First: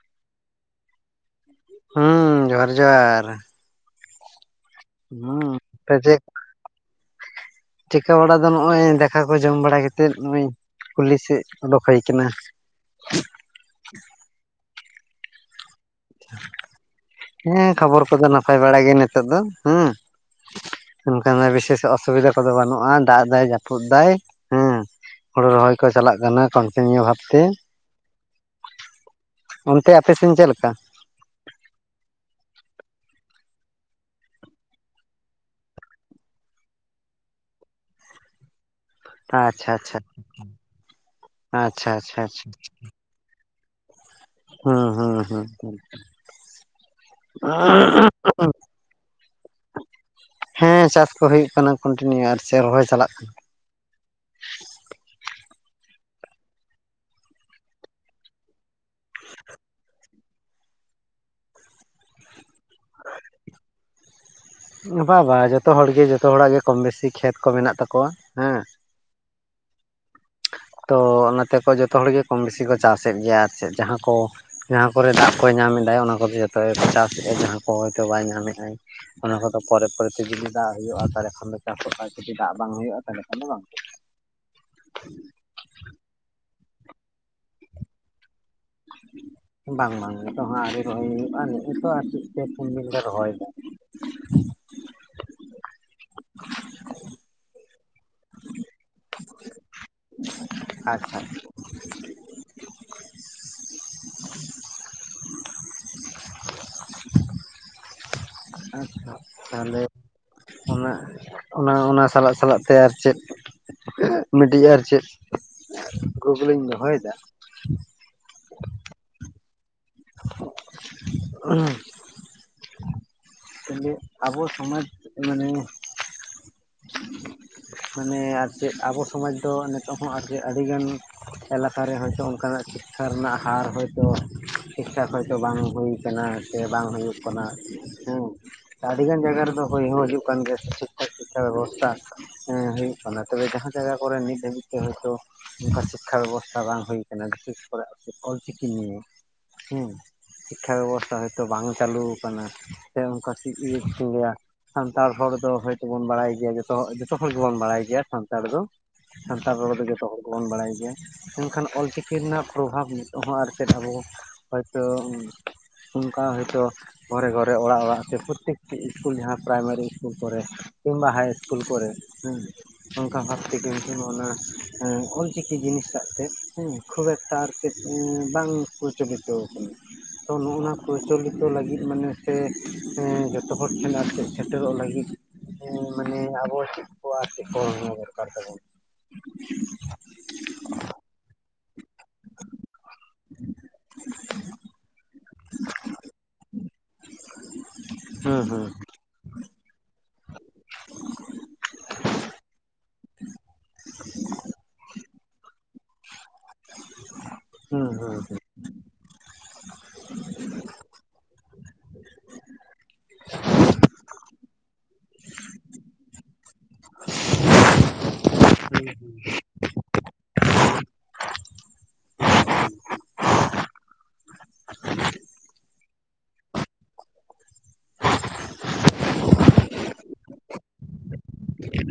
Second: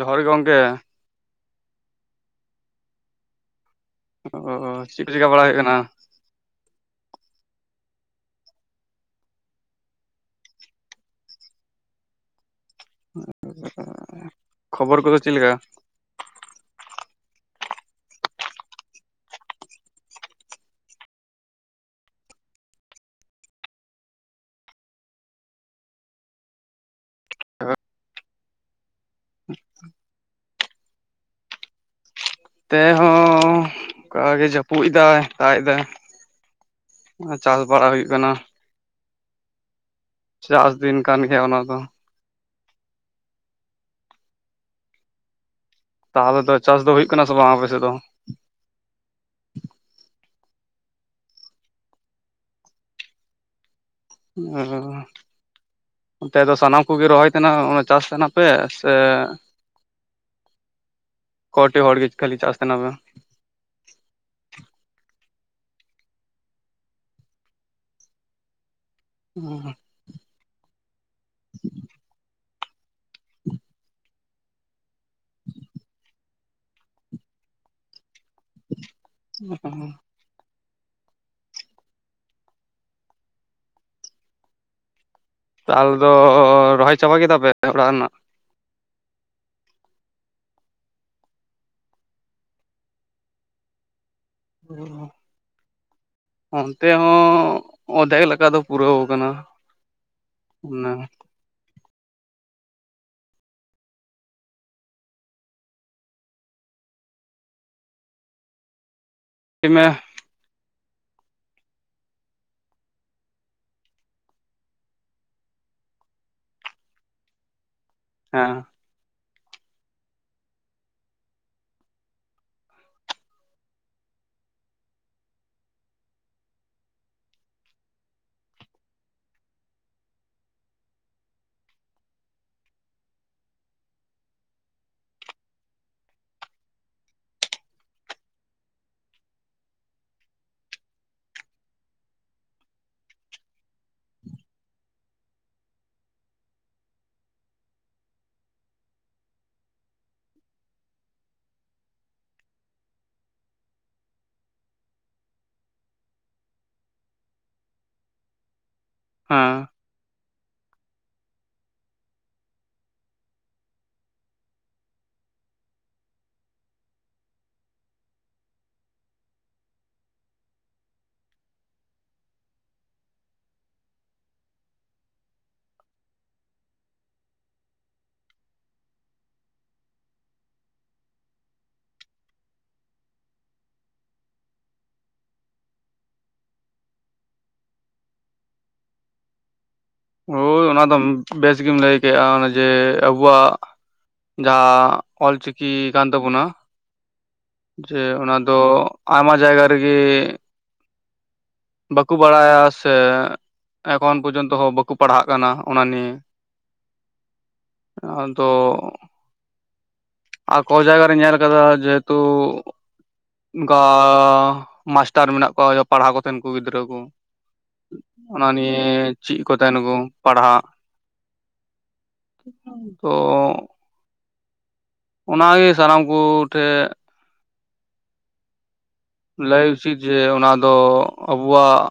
ᱡᱚᱦᱟᱨ ᱜᱮ ᱜᱚᱝᱠᱮ ᱾ ᱦᱩᱸ ᱡᱚᱦᱟᱨ ᱡᱚᱦᱟᱨ ᱾ ᱚ ᱪᱮᱫ ᱠᱚ ᱪᱮᱠᱟ ᱵᱟᱲᱟ ᱦᱩᱭᱩᱜ ᱠᱟᱱᱟ? ᱪᱤᱠᱟᱹᱣ ᱵᱟᱲᱟ ᱫᱚ ᱱᱚᱜᱼᱚᱭ ᱫᱟᱠᱟ ᱠᱚ ᱡᱚᱢ ᱵᱟᱲᱟ ᱠᱟᱛᱮ ᱱᱚᱜ-ᱚᱭ ᱠᱩᱞᱦᱤ ᱥᱮᱫ ᱚᱰᱳᱠ ᱦᱩᱭ ᱠᱟᱱᱟ ᱾ ᱠᱷᱚᱵᱚᱨ ᱠᱚᱫᱚ ᱪᱮᱫᱮ ᱞᱮᱠᱟ? ᱦᱮᱸ ᱠᱷᱚᱵᱚᱨ ᱠᱚᱫᱚ ᱱᱟᱯᱟᱭ ᱵᱟᱲᱟ ᱜᱮ ᱱᱤᱛᱳᱜ ᱫᱚ, ᱦᱩᱸ ᱾ ᱚᱱᱠᱟᱱᱟᱜ ᱵᱤᱥᱮᱥ ᱚᱥᱩᱵᱤᱫᱷᱟ ᱠᱚᱫᱚ ᱵᱟᱹᱱᱩᱜᱼᱟ ᱫᱟᱜ ᱫᱟᱭ, ᱡᱟᱹᱯᱩᱫ ᱫᱟᱭ ᱦᱮᱸ ᱾ ᱦᱳᱲᱳ ᱨᱚᱦᱚᱭ ᱠᱚ ᱪᱟᱞᱟᱜ ᱠᱟᱱᱟ ᱠᱚᱱᱴᱤᱱᱤᱭᱩ ᱵᱷᱟᱵ ᱛᱮ ᱾ [unintelligible] ᱚᱱᱛᱮ ᱟᱯᱮ ᱥᱮᱱ ᱪᱮᱫ ᱞᱮᱠᱟ? ᱛᱮᱦᱚ ᱚᱱᱠᱟ ᱜᱮ ᱡᱟᱹᱯᱩᱫ ᱮᱫᱟᱭ, ᱫᱟᱜ ᱮᱫᱟᱭ ᱟ ᱪᱟᱥ ᱵᱟᱲᱟ ᱦᱩᱭᱩᱜ ᱠᱟᱱᱟ ᱾ ᱟᱪᱪᱷᱟ ᱟᱪᱪᱷᱟ ᱾ ᱪᱟᱥ ᱫᱤᱱ ᱠᱟᱱ ᱜᱮᱭᱟ ᱚᱱᱟ ᱫᱚ ᱾ ᱟᱪᱪᱷᱟ ᱟᱪᱪᱷᱟ [unintelligible] ᱾ ᱦᱩᱸ ᱦᱩᱸ ᱦᱩᱸ ᱦᱩᱸ ᱾ ᱛᱟᱦᱞᱮ ᱫᱚ ᱪᱟᱥ ᱫᱚ ᱦᱩᱭᱩᱜ ᱠᱟᱱᱟ ᱥᱮ ᱵᱟᱝ ᱟᱯᱮ ᱥᱮᱫ ᱫᱚ? [inaudible] ᱦᱮᱸ ᱪᱟᱥ ᱠᱚ ᱦᱩᱭᱩᱜ ᱠᱟᱱᱟ ᱠᱚᱱᱴᱤᱱᱤᱭᱩ ᱟᱨ ᱪᱮ ᱨᱚᱦᱚᱭ ᱪᱟᱞᱟᱜ ᱠᱟᱱᱟ ᱾ ᱚᱻ, ᱚᱱᱛᱮ ᱫᱚ ᱥᱟᱱᱟᱢ ᱠᱚᱜᱮ ᱨᱚᱦᱚᱭ ᱛᱟᱦᱮᱱᱟ ᱚᱱᱟ ᱪᱟᱥ ᱛᱟᱦᱮᱱᱟ ᱯᱮ? ᱥᱮ ᱠᱚᱴᱤ ᱦᱚᱲ ᱜᱮ ᱠᱷᱟᱹᱞᱤ ᱪᱟᱥ ᱛᱟᱦᱮᱱᱟ ᱯᱮ? [inaudible] ᱵᱟ ᱵᱟ ᱡᱚᱛᱚ ᱦᱚᱲ ᱜᱮ ᱡᱚᱛᱚ ᱦᱚᱲ ᱟᱜ ᱜᱮ ᱠᱚᱢ ᱵᱮᱥᱤ ᱠᱷᱮᱛ ᱠᱚ ᱢᱮᱱᱟᱜ ᱛᱟᱠᱚᱣᱟ ᱦᱮᱸ ᱾ ᱩᱸ ᱻ ᱾ ᱛᱚ ᱚᱱᱟ ᱛᱮ ᱠᱚ ᱡᱚᱛᱚ ᱦᱚᱲ ᱜᱮ ᱠᱚᱢ ᱵᱮᱥᱤ ᱠᱚ ᱪᱟᱥ ᱮᱫ ᱜᱮᱭᱟ ᱟᱨ ᱪᱮᱫ ᱡᱟᱦᱟᱸ ᱠᱚ ᱡᱟᱦᱟ ᱠᱚᱨᱮ ᱫᱟᱜ ᱠᱚᱭ ᱧᱟᱢ ᱮᱫᱟ ᱚᱱᱟ ᱠᱚᱫᱚ ᱡᱚᱛᱚ ᱜᱮ ᱠᱚ ᱪᱟᱥ ᱮᱫᱼᱟ ᱡᱟᱦᱟ ᱠᱚ ᱦᱚᱭᱛᱚ ᱵᱟᱭ ᱧᱟᱢ ᱮᱫ ᱟᱭ ᱚᱱᱟ ᱠᱚᱫᱚ ᱯᱚᱨᱮ ᱯᱚᱨᱮ ᱡᱩᱫᱤ ᱫᱟᱜ ᱦᱳᱭᱳᱜᱼᱟ ᱛᱟᱦᱞᱮ ᱠᱷᱟᱱ ᱫᱚ ᱪᱟᱥ ᱚᱜᱼᱟ, ᱡᱩᱫᱤ ᱫᱟᱜ ᱵᱟᱝ ᱦᱳᱭᱳᱜᱼᱟ ᱛᱟᱦᱞᱮ ᱠᱷᱟᱱ ᱫᱚ ᱵᱟᱝ [inaudible] ᱛᱟᱞ ᱫᱚ ᱨᱚᱦᱚᱭ ᱪᱟᱵᱟ ᱠᱮᱫᱟ ᱯᱮ ᱚᱲᱟᱜ ᱨᱮᱱᱟᱜ? ᱵᱟᱝ ᱵᱟᱝ ᱱᱤᱛᱚᱜ ᱦᱚᱸ ᱟᱹᱣᱨᱤ ᱨᱚᱦᱚᱭ ᱦᱳᱭᱳᱜᱼᱟ ᱱᱮᱜ-ᱮ ᱛᱚ ᱟᱨ ᱪᱮᱫ ᱯᱮ ᱯᱩᱱ ᱫᱤᱱ ᱞᱮ ᱨᱚᱦᱚᱭ ᱮᱫᱟ ᱾ ᱚᱻ [unintelligible] ᱚᱱᱛᱮ ᱦᱚᱸ ᱚᱫᱷᱮᱠ ᱞᱮᱠᱟ ᱫᱚ ᱯᱩᱨᱟᱹᱣ ᱠᱟᱱᱟ ᱾ ᱟᱪᱪᱷᱟ ᱾ ᱟᱪᱪᱷᱟ ᱦᱮᱸ ᱛᱟᱦᱞᱮ ᱚᱱᱟ, ᱚᱱᱟ ᱚᱱᱟ ᱥᱟᱞᱟᱜ ᱥᱟᱞᱟᱜ ᱛᱮ ᱟᱨ ᱪᱮᱫ [inaudible] ᱢᱤᱫᱴᱤᱡ ᱟᱨ ᱪᱮᱫ ᱠᱩᱠᱞᱤᱧ ᱫᱚᱦᱚᱭ ᱫᱟ ᱾ ᱦᱮᱸ ᱾ [inaudible] ᱛᱟᱦᱞᱮ ᱟᱵᱚ ᱥᱚᱢᱟᱡᱽ ᱢᱟᱱᱮ ᱢᱟᱱᱮ ᱟᱨ ᱪᱮᱫ ᱟᱵᱚ ᱥᱚᱢᱟᱡᱽ ᱫᱚ ᱱᱮᱛᱳᱜ ᱦᱚᱸ ᱟᱨ ᱡᱮ ᱟᱹᱰᱤ ᱜᱟᱱ ᱮᱞᱟᱠᱟ ᱨᱮ ᱦᱚᱭᱛᱳ ᱚᱝᱠᱟ ᱱᱟᱜ ᱥᱤᱠᱽᱠᱷᱟ ᱨᱮᱱᱟᱜ ᱦᱟᱨ ᱦᱚᱭ ᱛᱚ ᱴᱷᱤᱠ ᱴᱷᱟᱠ ᱦᱚᱭ ᱛᱚ ᱵᱟᱝ ᱦᱩᱭ ᱠᱟᱱᱟ ᱥᱮ ᱵᱟᱝ ᱦᱳᱭᱳᱜ ᱠᱟᱱᱟ ᱦᱮᱸ ᱾ ᱟᱹᱰᱤ ᱜᱟᱱ ᱡᱟᱭᱜᱟ ᱨᱮᱫᱚ ᱦᱳᱭ ᱦᱚᱸ ᱦᱳᱭᱳᱜ ᱠᱟᱱ ᱜᱮᱭᱟ ᱠᱤᱪᱷᱩ ᱾ ᱵᱮᱵᱚᱥᱛᱷᱟ ᱦᱮ ᱦᱩᱭᱩᱜ ᱠᱟᱱᱟ ᱛᱚᱵᱮ ᱡᱟᱦᱟ ᱡᱟᱭᱜᱟ ᱠᱚᱨᱮ ᱱᱤᱛ ᱫᱷᱟᱹᱵᱤᱡ ᱛᱮ ᱦᱳᱭ ᱛᱚ ᱚᱱᱠᱟ ᱥᱤᱠᱽᱠᱷᱟ ᱵᱮᱵᱚᱥᱛᱷᱟ ᱵᱟᱝ ᱦᱩᱭ ᱟᱠᱟᱱᱟ ᱵᱤᱥᱮᱥ ᱠᱚ ᱨᱮ ᱚᱞᱪᱤᱠᱤ ᱱᱤᱭᱮ ᱦᱮᱸ ᱾ ᱥᱤᱠᱽᱠᱷᱟ ᱵᱮᱵᱚᱥᱛᱷᱟ ᱦᱳᱭ ᱛᱚ ᱵᱟᱝ ᱪᱟᱹᱞᱩᱣ ᱠᱟᱱᱟ ᱥᱮ ᱚᱱᱠᱟ ᱪᱮᱫ ᱤᱧ ᱞᱟᱹᱭᱟ! ᱥᱟᱱᱛᱟᱲ ᱦᱚᱲ ᱫᱚ ᱦᱳᱭᱛᱚ ᱵᱚᱱ ᱵᱟᱲᱟᱭ ᱜᱮᱭᱟ ᱡᱚᱛᱚ ᱡᱚᱛᱚ ᱦᱚᱲ ᱜᱮ ᱵᱚᱱ ᱵᱟᱲᱟᱭ ᱜᱮᱭᱟ ᱥᱟᱱᱛᱟᱲ ᱫᱚ ᱥᱟᱱᱛᱟᱲ ᱨᱚᱲ ᱫᱚ ᱡᱚᱛᱚ ᱦᱚᱲ ᱵᱚᱱ ᱵᱟᱲᱟᱭ ᱜᱮᱭᱟ, ᱢᱮᱱ ᱠᱷᱟᱱ ᱚᱞᱪᱤᱠᱤ ᱨᱮᱱᱟᱜ ᱯᱨᱚᱵᱷᱟᱵᱽ ᱱᱤᱛᱚᱜ ᱦᱚᱸ ᱟᱨ ᱪᱮᱫ ᱟᱵᱚ ᱦᱚᱭ ᱛᱚ ᱚᱝᱠᱟ ᱦᱳᱭ ᱛᱚ ᱜᱷᱚᱨᱮ ᱜᱷᱚᱨᱮ ᱚᱲᱟᱜ ᱚᱲᱟᱜ ᱥᱮ ᱯᱨᱚᱛᱮᱠ ᱴᱤ ᱤᱥᱠᱩᱞ ᱡᱟᱦᱟ ᱯᱨᱟᱭᱢᱟᱨᱤ ᱤᱥᱠᱩᱞ ᱠᱚᱨᱮ ᱠᱤᱝᱵᱟ ᱦᱟᱭ ᱤᱥᱠᱩᱞ ᱠᱚᱨᱮ ᱦᱮᱸ ᱾ ᱚᱱᱠᱟ ᱵᱷᱟᱵ ᱛᱮ ᱠᱤᱱᱛᱩ ᱚᱱᱟ ᱮᱸ ᱚᱞᱪᱤᱠᱤ ᱡᱤᱱᱤᱥ ᱴᱟᱜ ᱛᱮᱫ ᱦᱮᱸ ᱾ ᱠᱷᱩᱵ ᱮᱠᱴᱟ ᱟᱨᱠᱤ ᱵᱟᱝ ᱯᱨᱚᱪᱚᱞᱤᱛᱚ ᱟᱠᱟᱱᱟ ᱾ ᱛᱚ ᱱᱚᱜᱼᱚ ᱱᱚᱣᱟ ᱯᱨᱚᱪᱚᱞᱤᱛᱚ ᱞᱟᱹᱜᱤᱫ ᱢᱟᱱᱮ ᱥᱮ ᱮᱸ ᱡᱚᱛᱚ ᱦᱚᱲ ᱴᱷᱮᱱ ᱟᱨ ᱪᱮᱫ ᱥᱮᱴᱮᱨᱚᱜ ᱞᱟᱹᱜᱤᱫ ᱢᱟᱱᱮ ᱟᱵᱚ ᱪᱮᱫ ᱠᱚ ᱟᱨ ᱪᱮᱫ ᱠᱚ ᱱᱚᱣᱟ ᱫᱚᱨᱠᱟᱨ ᱛᱟᱵᱚᱱ? ᱦᱳᱭ ᱚᱱᱟ ᱫᱚ ᱵᱮᱥ ᱜᱮᱢ ᱞᱟᱹᱭ ᱠᱮᱜᱼᱟ ᱚᱱᱮ ᱡᱮ ᱟᱵᱩᱣᱟᱜ ᱡᱟᱦᱟ ᱚᱞ ᱪᱤᱠᱤ ᱠᱟᱱ ᱛᱟᱵᱚ ᱱᱟ ᱡᱮ ᱚᱱᱟ ᱦᱩᱸ ᱫᱚ ᱦᱩᱸ ᱟᱭᱢᱟ ᱡᱟᱭᱜᱟ ᱨᱮᱜᱮ [inaudible] ᱵᱟᱠᱩ ᱵᱟᱲᱟᱭᱟ ᱥᱮ ᱮᱠᱷᱚᱱ ᱯᱚᱨᱡᱚᱱᱛᱚ ᱦᱚᱸ ᱵᱟᱠᱩ ᱯᱟᱲᱦᱟᱜ ᱠᱟᱱᱟ ᱚᱱᱟ ᱱᱤᱭᱮ ᱦᱩᱸ ᱦᱩᱸ ᱾ ᱟᱫᱚ ᱟᱨ ᱠᱚ ᱡᱟᱭᱜᱟ ᱨᱤᱧ ᱧᱮᱞ ᱠᱟᱫᱟ ᱡᱮᱦᱮᱛᱩ ᱚᱱᱠᱟᱻ ᱢᱟᱥ ᱴᱟᱨ ᱢᱮᱱᱟᱜ ᱠᱚᱣᱟ ᱯᱟᱲᱦᱟᱣ ᱠᱚᱛᱷᱮᱱ ᱠᱚ ᱜᱤᱫᱽᱨᱟᱹ ᱠᱚ, ᱚᱱᱟ ᱱᱤᱭᱮ ᱪᱮᱫ ᱠᱚ ᱛᱟᱦᱮᱱᱟ ᱠᱚ ᱯᱟᱲᱦᱟᱜ, ᱛᱚᱻ [inaudible] ᱚᱱᱟᱜᱮ ᱥᱟᱱᱟᱢ ᱠᱚ ᱴᱷᱮᱡ ᱞᱟᱹᱭ ᱩᱪᱤᱛ ᱡᱮ ᱚᱱᱟ ᱫᱚ ᱟᱵᱚᱣᱟᱜ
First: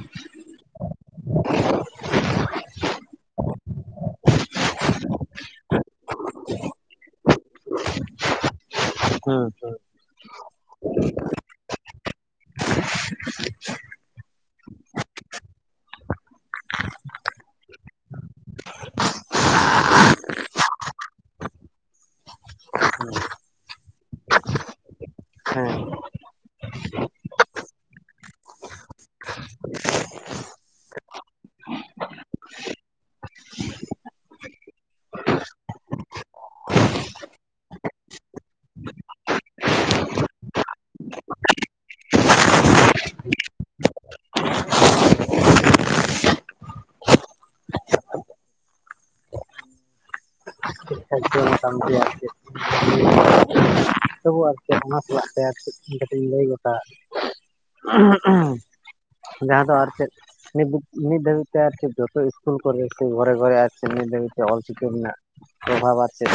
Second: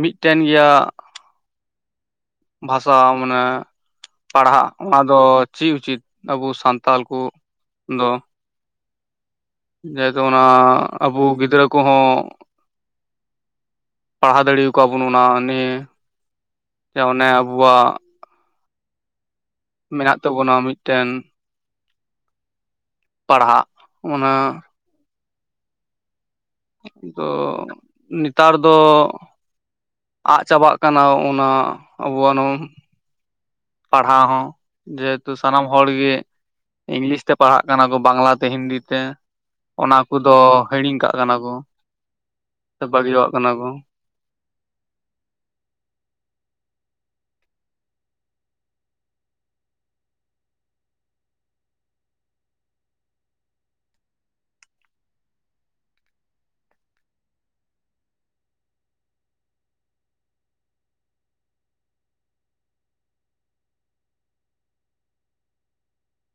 ᱢᱤᱫᱴᱮᱱ ᱜᱮᱭᱟ ᱾ ᱵᱷᱟᱥᱟ ᱢᱟᱱᱮ ᱯᱟᱲᱦᱟᱜ ᱚᱱᱟ ᱫᱚ ᱪᱮᱫ ᱩᱪᱤᱛ ᱟᱵᱚ ᱥᱟᱱᱛᱟᱞ ᱠᱚ ᱫᱚ? ᱦᱮᱸ ᱦᱮᱸ ᱾ ᱡᱮᱦᱮᱛᱩ ᱚᱱᱟ ᱟᱵᱚ ᱜᱤᱫᱽᱨᱟᱹ ᱠᱚᱦᱚᱸ ᱯᱟᱲᱦᱟᱣ ᱫᱟᱲᱮ ᱟᱠᱚᱣᱟ ᱵᱚᱱ ᱚᱱᱟ ᱱᱤᱭᱮ ᱡᱮ ᱚᱱᱮ ᱟᱵᱚᱣᱟᱜ ᱢᱮᱱᱟᱜ ᱛᱟᱵᱚᱱᱟ ᱢᱤᱫᱴᱮᱱ ᱯᱟᱲᱦᱟᱜ ᱾ ᱚᱱᱟ ᱦᱮᱸ ᱾ ᱟᱫᱚ ᱱᱮᱛᱟᱨ ᱫᱚ ᱟᱜ ᱪᱟᱵᱟᱜ ᱠᱟᱱᱟ ᱚᱱᱟ ᱟᱵᱚᱣᱟᱜ ᱱᱚᱣᱟ ᱯᱟᱲᱦᱟᱣ ᱦᱚᱸ, ᱡᱮᱦᱮᱛᱩ ᱥᱟᱱᱟᱢ ᱦᱚᱲ ᱜᱮ ᱤᱝᱞᱤᱥ ᱛᱮ ᱯᱟᱲᱦᱟᱜ ᱠᱟᱱᱟ ᱠᱚ ᱵᱟᱝᱞᱟ ᱛᱮ ᱦᱤᱱᱫᱤ ᱛᱮ ᱾ ᱚᱱᱟ ᱠᱚᱫᱚ ᱦᱤᱲᱤᱧ ᱠᱟᱜ ᱠᱟᱱᱟ ᱠᱚ ᱥᱮ ᱵᱟᱹᱜᱤᱭᱟᱜ ᱠᱟᱱᱟ ᱠᱚ ᱾ [inaudible] ᱛᱚᱵᱩ ᱟᱨ ᱪᱮᱫ ᱚᱱᱟ ᱥᱟᱞᱟᱜ ᱛᱮ ᱟᱨ ᱠᱟᱴᱤᱡ ᱤᱧ ᱞᱟᱹᱭ ᱜᱚᱴᱟ ᱡᱟᱦᱟᱸ ᱫᱚ ᱟᱨ ᱪᱮᱫ? ᱱᱤᱛ ᱱᱤᱛ ᱫᱷᱟᱹᱵᱤᱡ ᱛᱮ ᱟᱨᱠᱤ ᱡᱚᱛᱚ ᱤᱥᱠᱩᱞ ᱠᱚᱨᱮ ᱛᱮ ᱜᱷᱚᱨᱮ ᱜᱷᱚᱨᱮ [unintelligible] ᱫᱷᱟᱹᱵᱤᱡ ᱛᱮ ᱚᱞ ᱪᱤᱠᱤ ᱢᱮᱱᱟᱜ ᱯᱨᱚᱵᱷᱟᱵ ᱟᱨ ᱪᱮᱫ [inaudible]